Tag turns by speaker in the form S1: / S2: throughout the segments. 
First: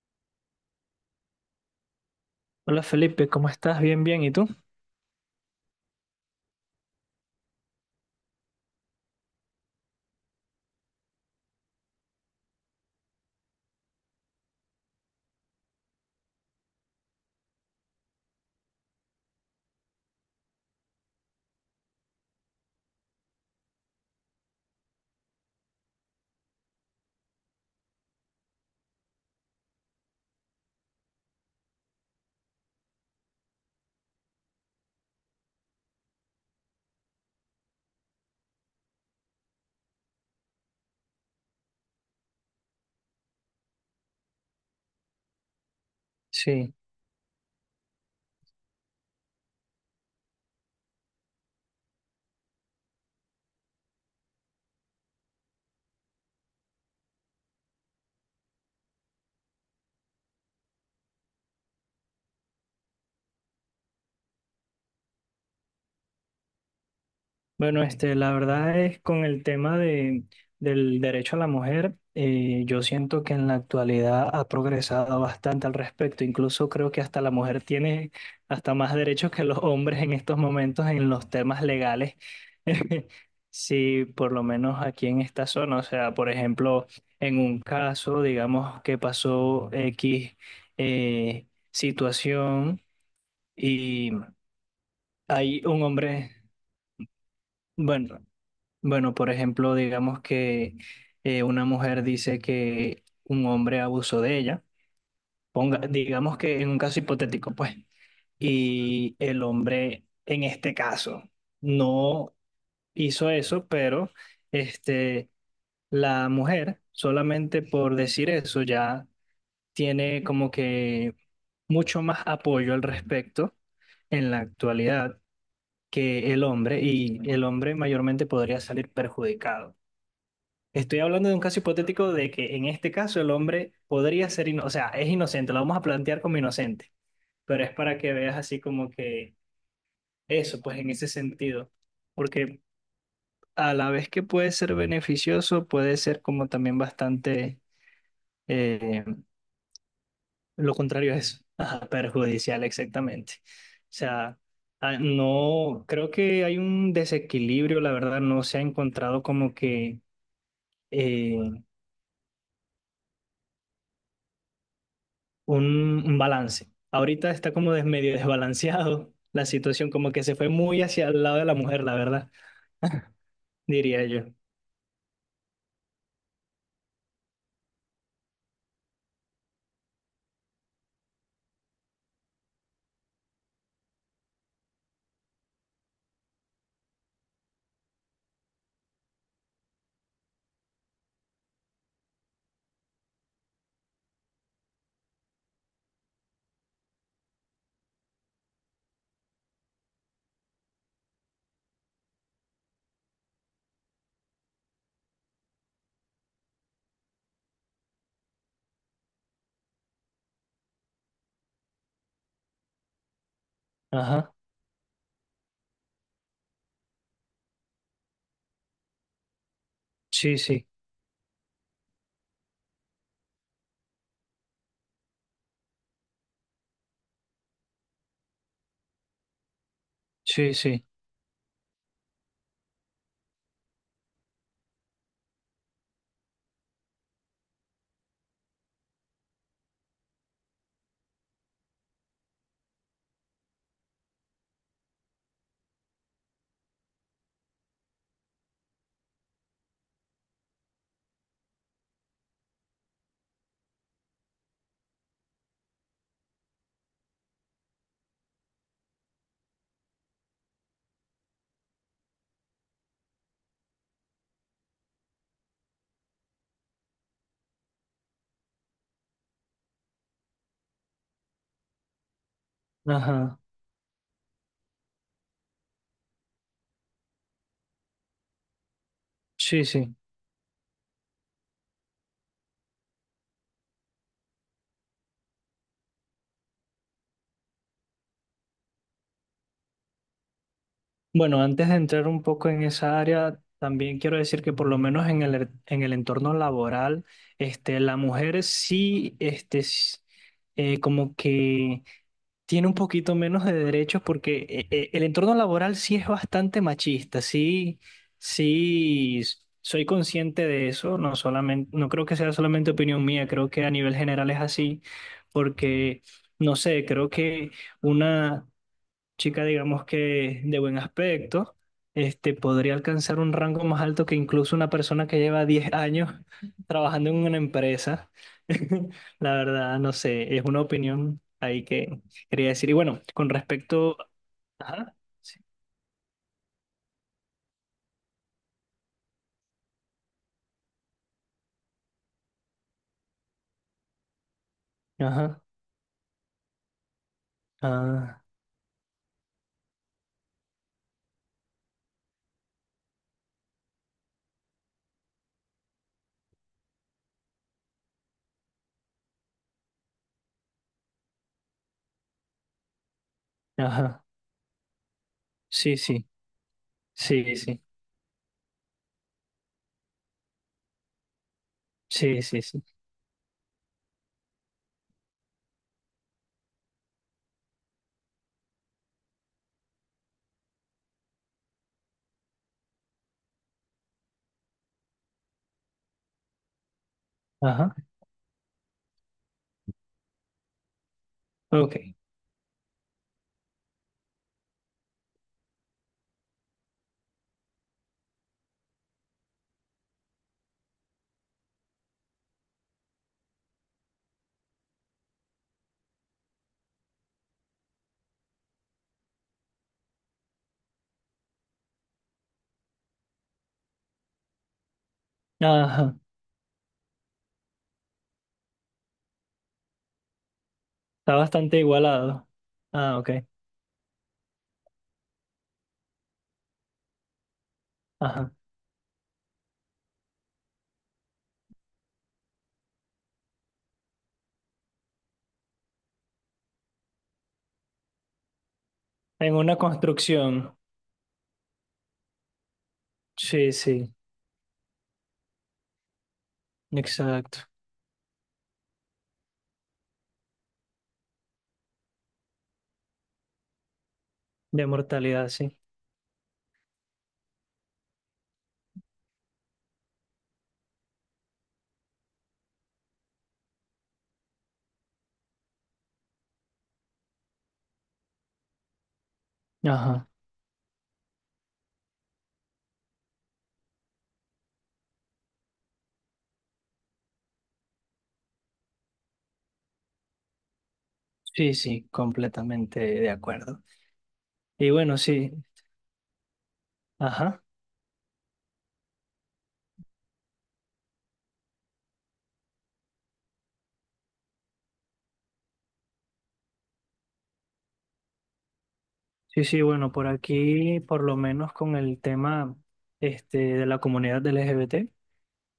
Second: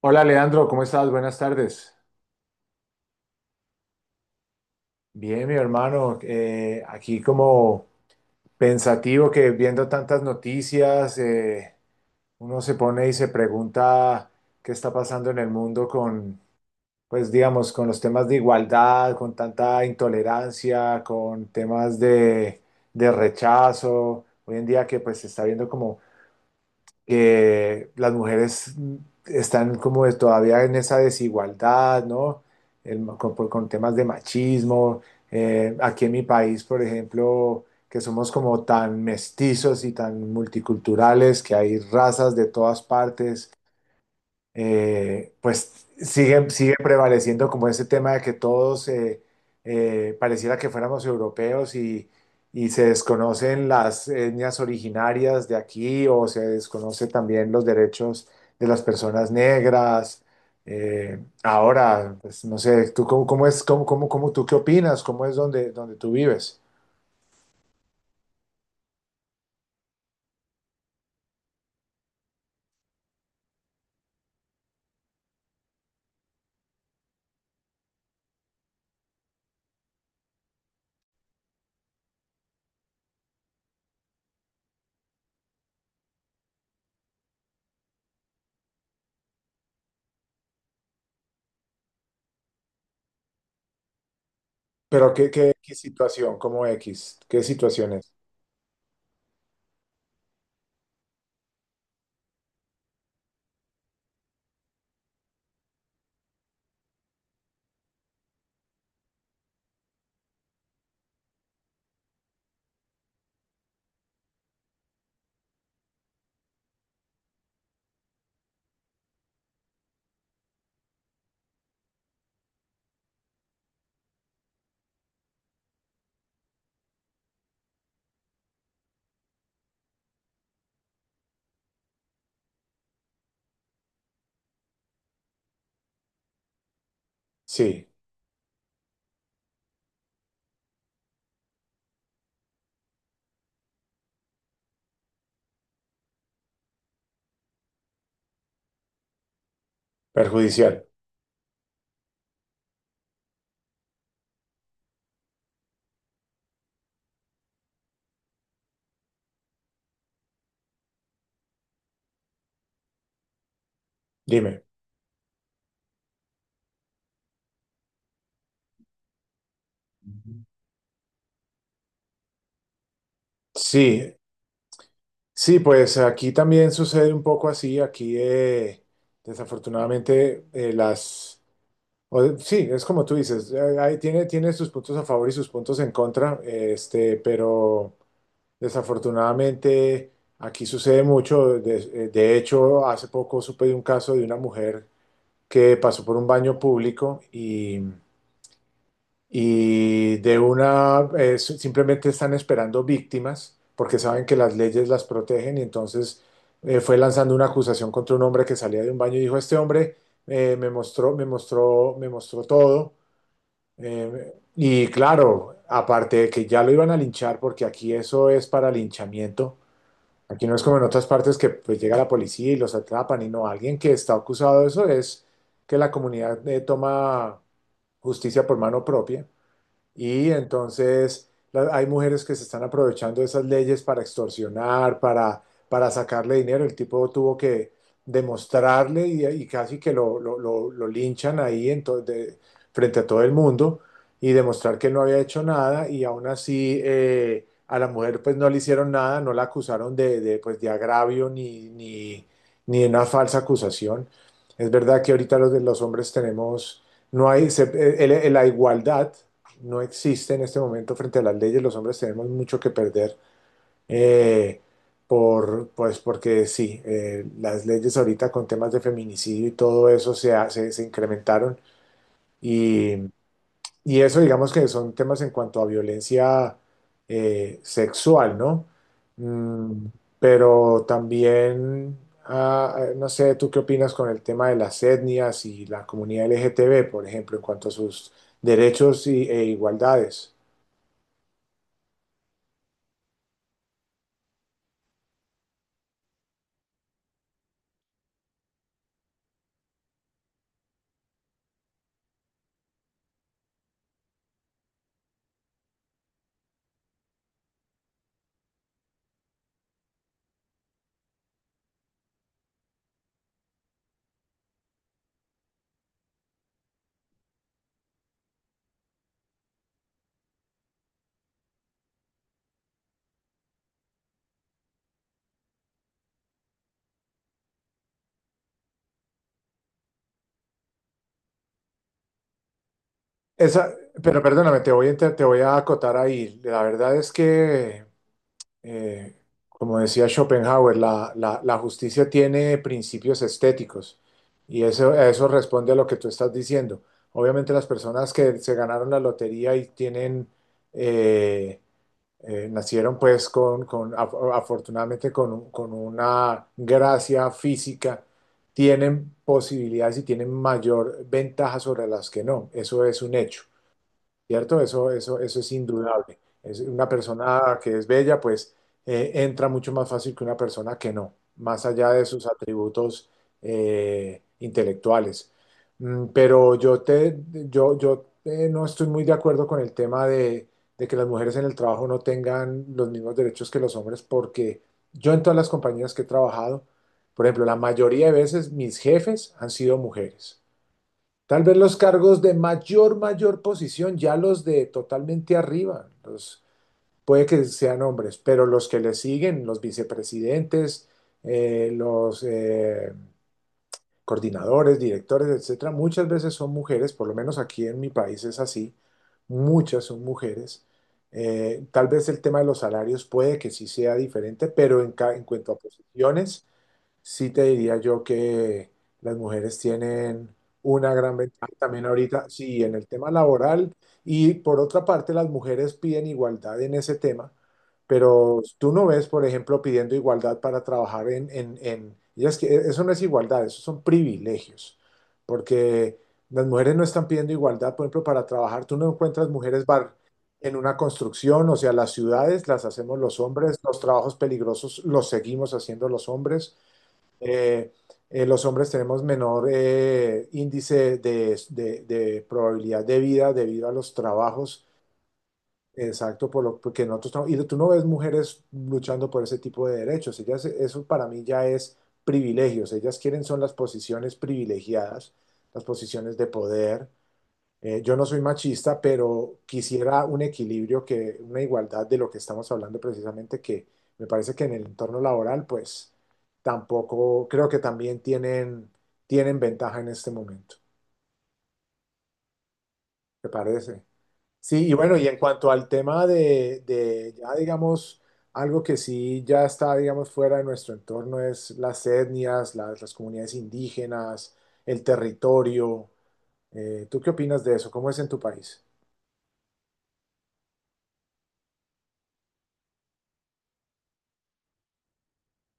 S1: Hola Leandro, ¿cómo estás? Buenas tardes.
S2: Hola Felipe, ¿cómo estás? Bien, bien. ¿Y tú?
S1: Bien, mi hermano, aquí como pensativo que viendo tantas noticias, uno se pone y se pregunta qué está pasando en el mundo con, pues digamos, con los temas de igualdad, con tanta intolerancia, con temas de rechazo. Hoy en día que pues se está viendo como que las mujeres están como todavía en esa desigualdad, ¿no? Con temas de machismo. Aquí en mi país, por ejemplo, que somos como tan mestizos y tan multiculturales, que hay razas de todas partes pues sigue
S2: Sí.
S1: prevaleciendo como ese tema de que todos pareciera que fuéramos europeos y se desconocen las etnias originarias de aquí o se desconoce también los derechos de las personas negras. Ahora, pues no sé, ¿tú cómo tú qué opinas? ¿Cómo es donde tú vives?
S2: Bueno, la verdad es con el tema del derecho a la mujer, yo siento que en la actualidad ha progresado bastante al respecto. Incluso creo que hasta la mujer tiene hasta más derechos que los hombres en estos momentos en los temas legales. Sí, por lo menos aquí en esta zona. O sea, por ejemplo, en un caso, digamos, que pasó X situación.
S1: Pero
S2: Hay
S1: qué
S2: un hombre,
S1: situación? ¿Cómo X? ¿Qué situación es?
S2: bueno, bueno, por ejemplo, digamos que una mujer dice que un hombre abusó de ella, ponga, digamos que en un caso hipotético, pues, y el hombre en este caso no hizo eso, pero este, la mujer solamente por decir eso ya tiene como que mucho más apoyo al respecto en la actualidad que el hombre, y el hombre mayormente podría salir perjudicado. Estoy hablando de un caso hipotético de que en este caso el hombre podría ser, o sea, es inocente, lo vamos a plantear como inocente, pero es
S1: Sí,
S2: para que veas así como que eso, pues en ese sentido, porque a la vez que puede ser beneficioso, puede ser como también bastante... eh, Lo
S1: perjudicial.
S2: contrario es ajá, perjudicial, exactamente. O sea, ah, no, creo que hay un desequilibrio, la verdad, no se ha encontrado como que eh,
S1: Dime.
S2: un, un balance. Ahorita está como medio desbalanceado la situación, como que se fue muy hacia el lado de la mujer, la verdad, diría
S1: Sí,
S2: yo.
S1: sí, pues aquí también sucede un poco así. Aquí, desafortunadamente, las... sí, es como tú dices, ahí tiene sus puntos a favor y sus puntos en contra, pero desafortunadamente aquí sucede mucho. De hecho, hace poco supe de un caso de una mujer que pasó por un baño público y de una simplemente están esperando víctimas porque saben que las leyes las protegen y entonces fue lanzando una acusación contra un hombre que salía de un baño y dijo, este hombre me mostró todo.
S2: Ajá,
S1: Y claro, aparte de que ya lo iban a linchar porque aquí eso es para linchamiento.
S2: sí,
S1: Aquí no es
S2: sí,
S1: como en otras partes que pues, llega la policía y los atrapan y no, alguien que está acusado de eso es que la comunidad toma justicia por mano propia. Y
S2: sí, sí,
S1: entonces hay mujeres que se están aprovechando de esas leyes para extorsionar, para sacarle dinero. El tipo tuvo que demostrarle y casi que lo linchan ahí en frente a todo el mundo y demostrar que él no había hecho nada y aún así a la mujer pues no le hicieron nada, no la acusaron pues, de agravio ni de una falsa acusación. Es verdad que ahorita de los hombres tenemos, no hay, la igualdad no existe en este momento frente a las leyes. Los hombres tenemos mucho que perder eh, por, pues porque sí, las leyes ahorita con temas de feminicidio y todo eso se, se incrementaron y,
S2: ajá,
S1: y eso digamos que son temas en cuanto a violencia sexual, ¿no?
S2: sí,
S1: Mm,
S2: sí.
S1: pero también, no sé, ¿tú qué opinas con el tema de las etnias y la comunidad LGTB, por ejemplo, en cuanto a sus derechos e igualdades?
S2: Bueno, antes de entrar un poco en esa área, también quiero decir que por lo menos en el entorno laboral, la mujer sí, como que tiene un poquito menos de derechos porque el entorno laboral sí es bastante machista, sí, sí, s- soy consciente de eso, no solamente, no creo que sea solamente opinión mía, creo que a nivel general es así, porque, no sé, creo que una chica, digamos que de buen aspecto, podría alcanzar un rango más alto que incluso una persona que lleva 10 años trabajando en una empresa. La verdad, no sé, es una opinión ahí que quería decir. Y bueno, con
S1: Esa,
S2: respecto...
S1: pero perdóname,
S2: Ajá,
S1: te voy
S2: sí,
S1: a acotar ahí. La verdad es que, eh, como decía Schopenhauer, la justicia tiene principios estéticos y eso, a eso
S2: ajá,
S1: responde a lo que tú estás diciendo. Obviamente las personas
S2: ah,
S1: que se ganaron la lotería y tienen, eh, nacieron pues con, afortunadamente con, con una gracia física, tienen posibilidades y tienen mayor ventaja sobre las que no. Eso es un hecho.
S2: ajá,
S1: ¿Cierto? Eso es
S2: sí, sí,
S1: indudable. Es una
S2: sí,
S1: persona
S2: sí,
S1: que es bella, pues entra mucho más fácil que una persona que no, más allá de
S2: sí,
S1: sus
S2: sí, sí,
S1: atributos intelectuales. Mm, pero yo no estoy muy de acuerdo con el tema de que las mujeres en el trabajo no tengan los mismos derechos que los hombres, porque yo en todas las compañías que he trabajado, por ejemplo, la
S2: ajá,
S1: mayoría de veces mis jefes han sido mujeres. Tal vez los
S2: ok,
S1: cargos de mayor posición, ya los de totalmente arriba, los, puede que sean hombres, pero los que le siguen, los vicepresidentes, los coordinadores, directores, etcétera, muchas veces son mujeres, por lo menos aquí en mi país es así, muchas son mujeres. Tal vez el tema de los salarios puede que sí sea diferente, pero en cuanto a
S2: ajá,
S1: posiciones, sí te diría yo que las mujeres tienen una
S2: está
S1: gran ventaja
S2: bastante
S1: también ahorita,
S2: igualado.
S1: sí, en el
S2: Ah,
S1: tema
S2: ok,
S1: laboral y por otra parte las mujeres piden igualdad en ese tema,
S2: ajá,
S1: pero tú no ves, por ejemplo, pidiendo igualdad para trabajar ellas que eso no es igualdad, eso son privilegios, porque las mujeres no están pidiendo igualdad, por ejemplo, para trabajar, tú no encuentras
S2: en una
S1: mujeres bar en
S2: construcción,
S1: una construcción, o sea, las ciudades las hacemos los
S2: sí,
S1: hombres, los
S2: sí,
S1: trabajos peligrosos los seguimos haciendo los hombres.
S2: exacto.
S1: Eh, los hombres tenemos menor índice de, de probabilidad de vida debido a los
S2: De
S1: trabajos,
S2: mortalidad, sí.
S1: exacto, por lo porque nosotros y tú no ves mujeres luchando por ese tipo de derechos, ellas, eso para mí ya es privilegios, ellas quieren son las posiciones privilegiadas, las posiciones de poder, yo no soy machista, pero quisiera
S2: Ajá.
S1: un equilibrio, que, una igualdad de lo que estamos hablando precisamente, que me parece que en el entorno laboral, pues tampoco, creo que también tienen, tienen ventaja en este momento,
S2: Sí, sí, completamente de
S1: ¿te
S2: acuerdo.
S1: parece? Sí,
S2: Y
S1: y bueno,
S2: bueno,
S1: y en
S2: sí,
S1: cuanto al tema de ya
S2: ajá.
S1: digamos, algo que sí ya está, digamos, fuera de nuestro entorno es las etnias, las comunidades indígenas, el territorio. ¿Tú qué opinas de eso? ¿Cómo es en tu país?
S2: Sí, sí, bueno, por aquí, por lo menos con el tema de la comunidad del LGBT.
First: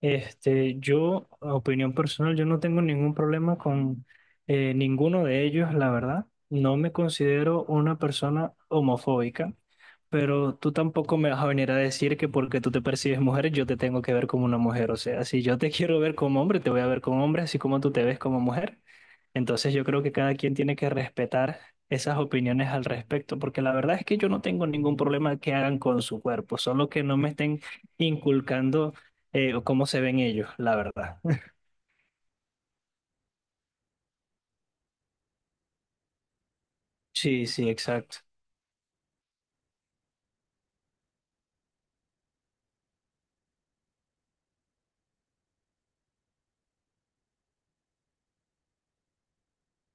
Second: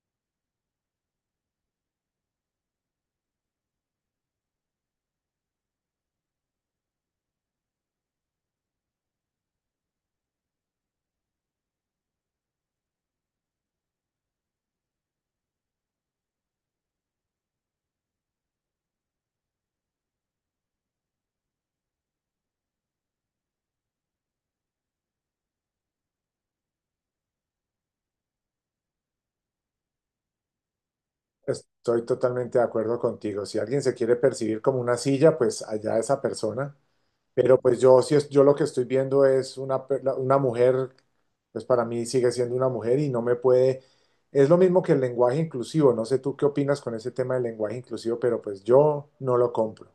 S2: Este, yo, a opinión personal, yo no tengo ningún problema con ninguno de ellos, la verdad. No me considero una persona homofóbica, pero tú tampoco me vas a venir a decir que porque tú te percibes mujer, yo te tengo que ver como una mujer. O sea, si yo te quiero ver como hombre, te voy a ver como hombre, así como tú te ves como mujer. Entonces yo creo que cada quien tiene que respetar esas opiniones al respecto, porque la verdad es que yo no tengo ningún problema que hagan con su cuerpo, solo que no me estén inculcando o cómo se ven ellos, la verdad.
S1: Estoy totalmente de acuerdo contigo. Si alguien se quiere percibir como una silla, pues allá esa persona.
S2: Sí,
S1: Pero
S2: sí,
S1: pues yo sí
S2: exacto.
S1: es, yo lo que estoy viendo es una, una mujer, pues para mí sigue siendo una mujer y no me puede. Es lo mismo que el lenguaje inclusivo. No sé tú qué opinas con ese tema del lenguaje inclusivo, pero pues yo no lo compro.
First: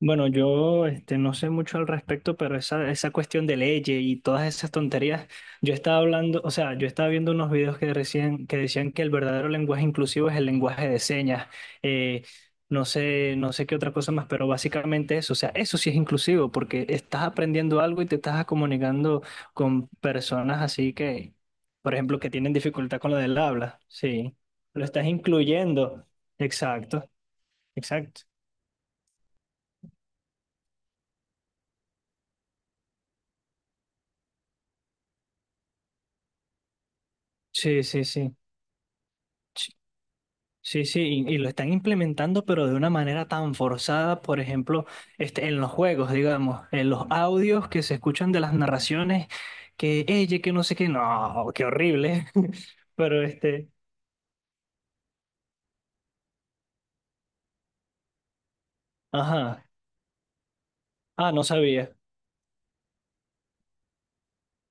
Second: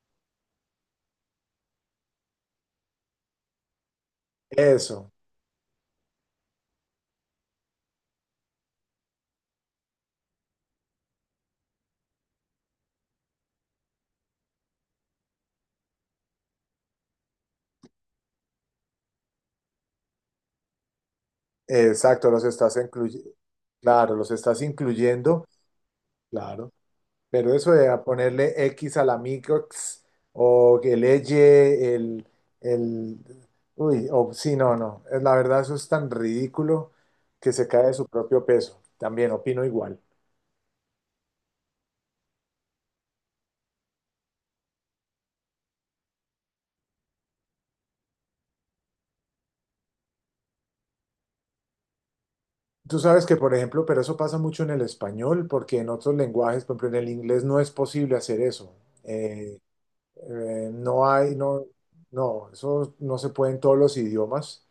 S2: Bueno, yo no sé mucho al respecto, pero esa cuestión de leyes y todas esas
S1: Eso,
S2: tonterías, yo estaba hablando, o sea, yo estaba viendo unos videos que decían que el verdadero lenguaje inclusivo es el lenguaje de señas, eh, no sé, no sé qué otra cosa más, pero básicamente eso, o sea, eso sí es inclusivo, porque estás aprendiendo algo y te estás comunicando con personas así que, por ejemplo,
S1: exacto,
S2: que
S1: los
S2: tienen
S1: estás
S2: dificultad con lo
S1: incluyendo.
S2: del habla,
S1: Claro, los
S2: sí,
S1: estás
S2: lo estás
S1: incluyendo.
S2: incluyendo,
S1: Claro.
S2: exacto,
S1: Pero eso de a
S2: exacto,
S1: ponerle X a la microx o que leye el uy, o sí, no, no. Es la verdad, eso es tan ridículo que se
S2: sí,
S1: cae de
S2: sí,
S1: su
S2: sí.
S1: propio peso. También opino igual.
S2: Sí, sí, y lo están implementando, pero de una manera tan forzada, por ejemplo, en los juegos, digamos, en los audios que se escuchan de las narraciones, que ella, que no sé qué, no, qué horrible.
S1: Tú
S2: Pero
S1: sabes que, por ejemplo, pero eso pasa mucho en el español, porque en otros lenguajes, por ejemplo, en el inglés no es posible hacer eso. Eh,
S2: ajá,
S1: no
S2: ah,
S1: hay,
S2: no
S1: no,
S2: sabía,
S1: no, eso no se puede en todos los idiomas.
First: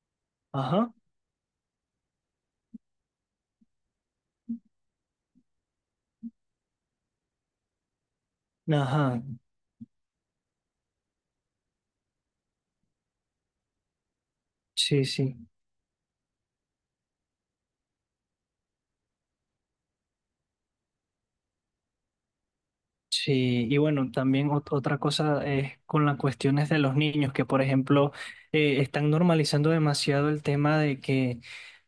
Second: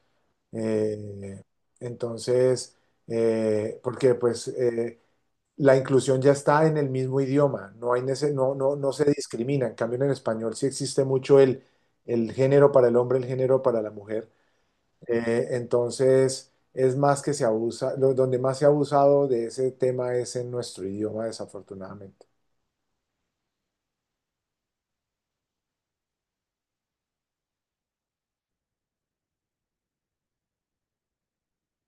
S2: ajá,
S1: Eh, entonces, porque pues la inclusión ya está en el mismo idioma, no hay no, no, no se
S2: ajá,
S1: discrimina. En cambio, en el español sí existe mucho el género para el hombre, el género para la mujer.
S2: sí, sí.
S1: Entonces, es más que se abusa, donde más se ha abusado de ese tema es en nuestro idioma, desafortunadamente.
S2: Sí, y bueno, también otra cosa es con las cuestiones de los niños, que por ejemplo están normalizando demasiado el tema de que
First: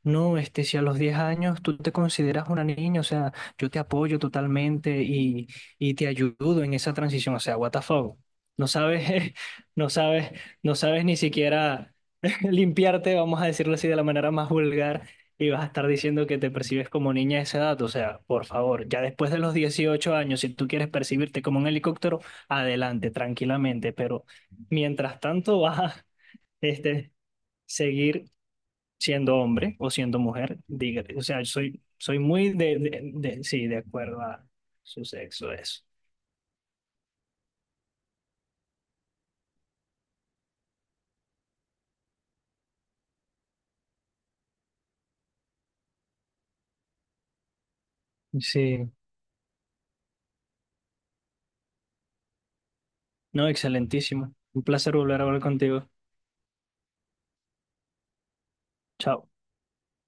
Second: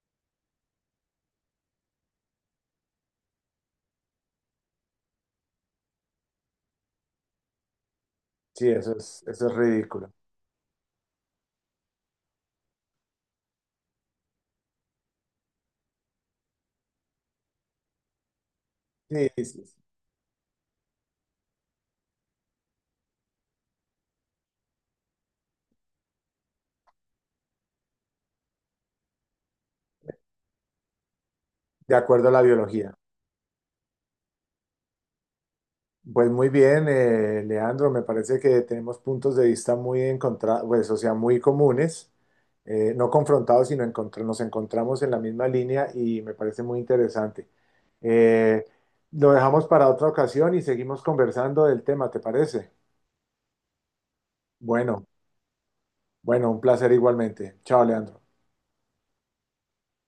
S2: no, si a los 10 años tú te consideras una niña, o sea, yo te apoyo totalmente y te ayudo en esa transición, o sea, what the fuck, no
S1: Sí,
S2: sabes,
S1: eso es
S2: no
S1: ridículo.
S2: sabes, no sabes ni siquiera limpiarte, vamos a decirlo así de la manera más vulgar. Y vas a estar diciendo que te percibes como niña a esa edad, o sea, por favor, ya
S1: Sí,
S2: después de
S1: sí,
S2: los
S1: sí,
S2: 18 años, si tú quieres percibirte como un helicóptero, adelante, tranquilamente, pero mientras tanto vas a este, seguir siendo hombre o siendo mujer, dígate, o sea,
S1: de
S2: soy
S1: acuerdo a la
S2: muy de,
S1: biología.
S2: sí, de acuerdo a su sexo, eso.
S1: Pues muy bien, Leandro, me parece que tenemos puntos de vista muy encontrados, pues, o sea, muy comunes, no confrontados, sino nos encontramos en la misma línea y me parece muy interesante. Eh,
S2: Sí,
S1: lo dejamos para otra ocasión y seguimos conversando del tema, ¿te parece?
S2: no, excelentísimo. Un placer
S1: Bueno,
S2: volver a hablar contigo.
S1: bueno, un placer igualmente. Chao, Leandro.
S2: Chao.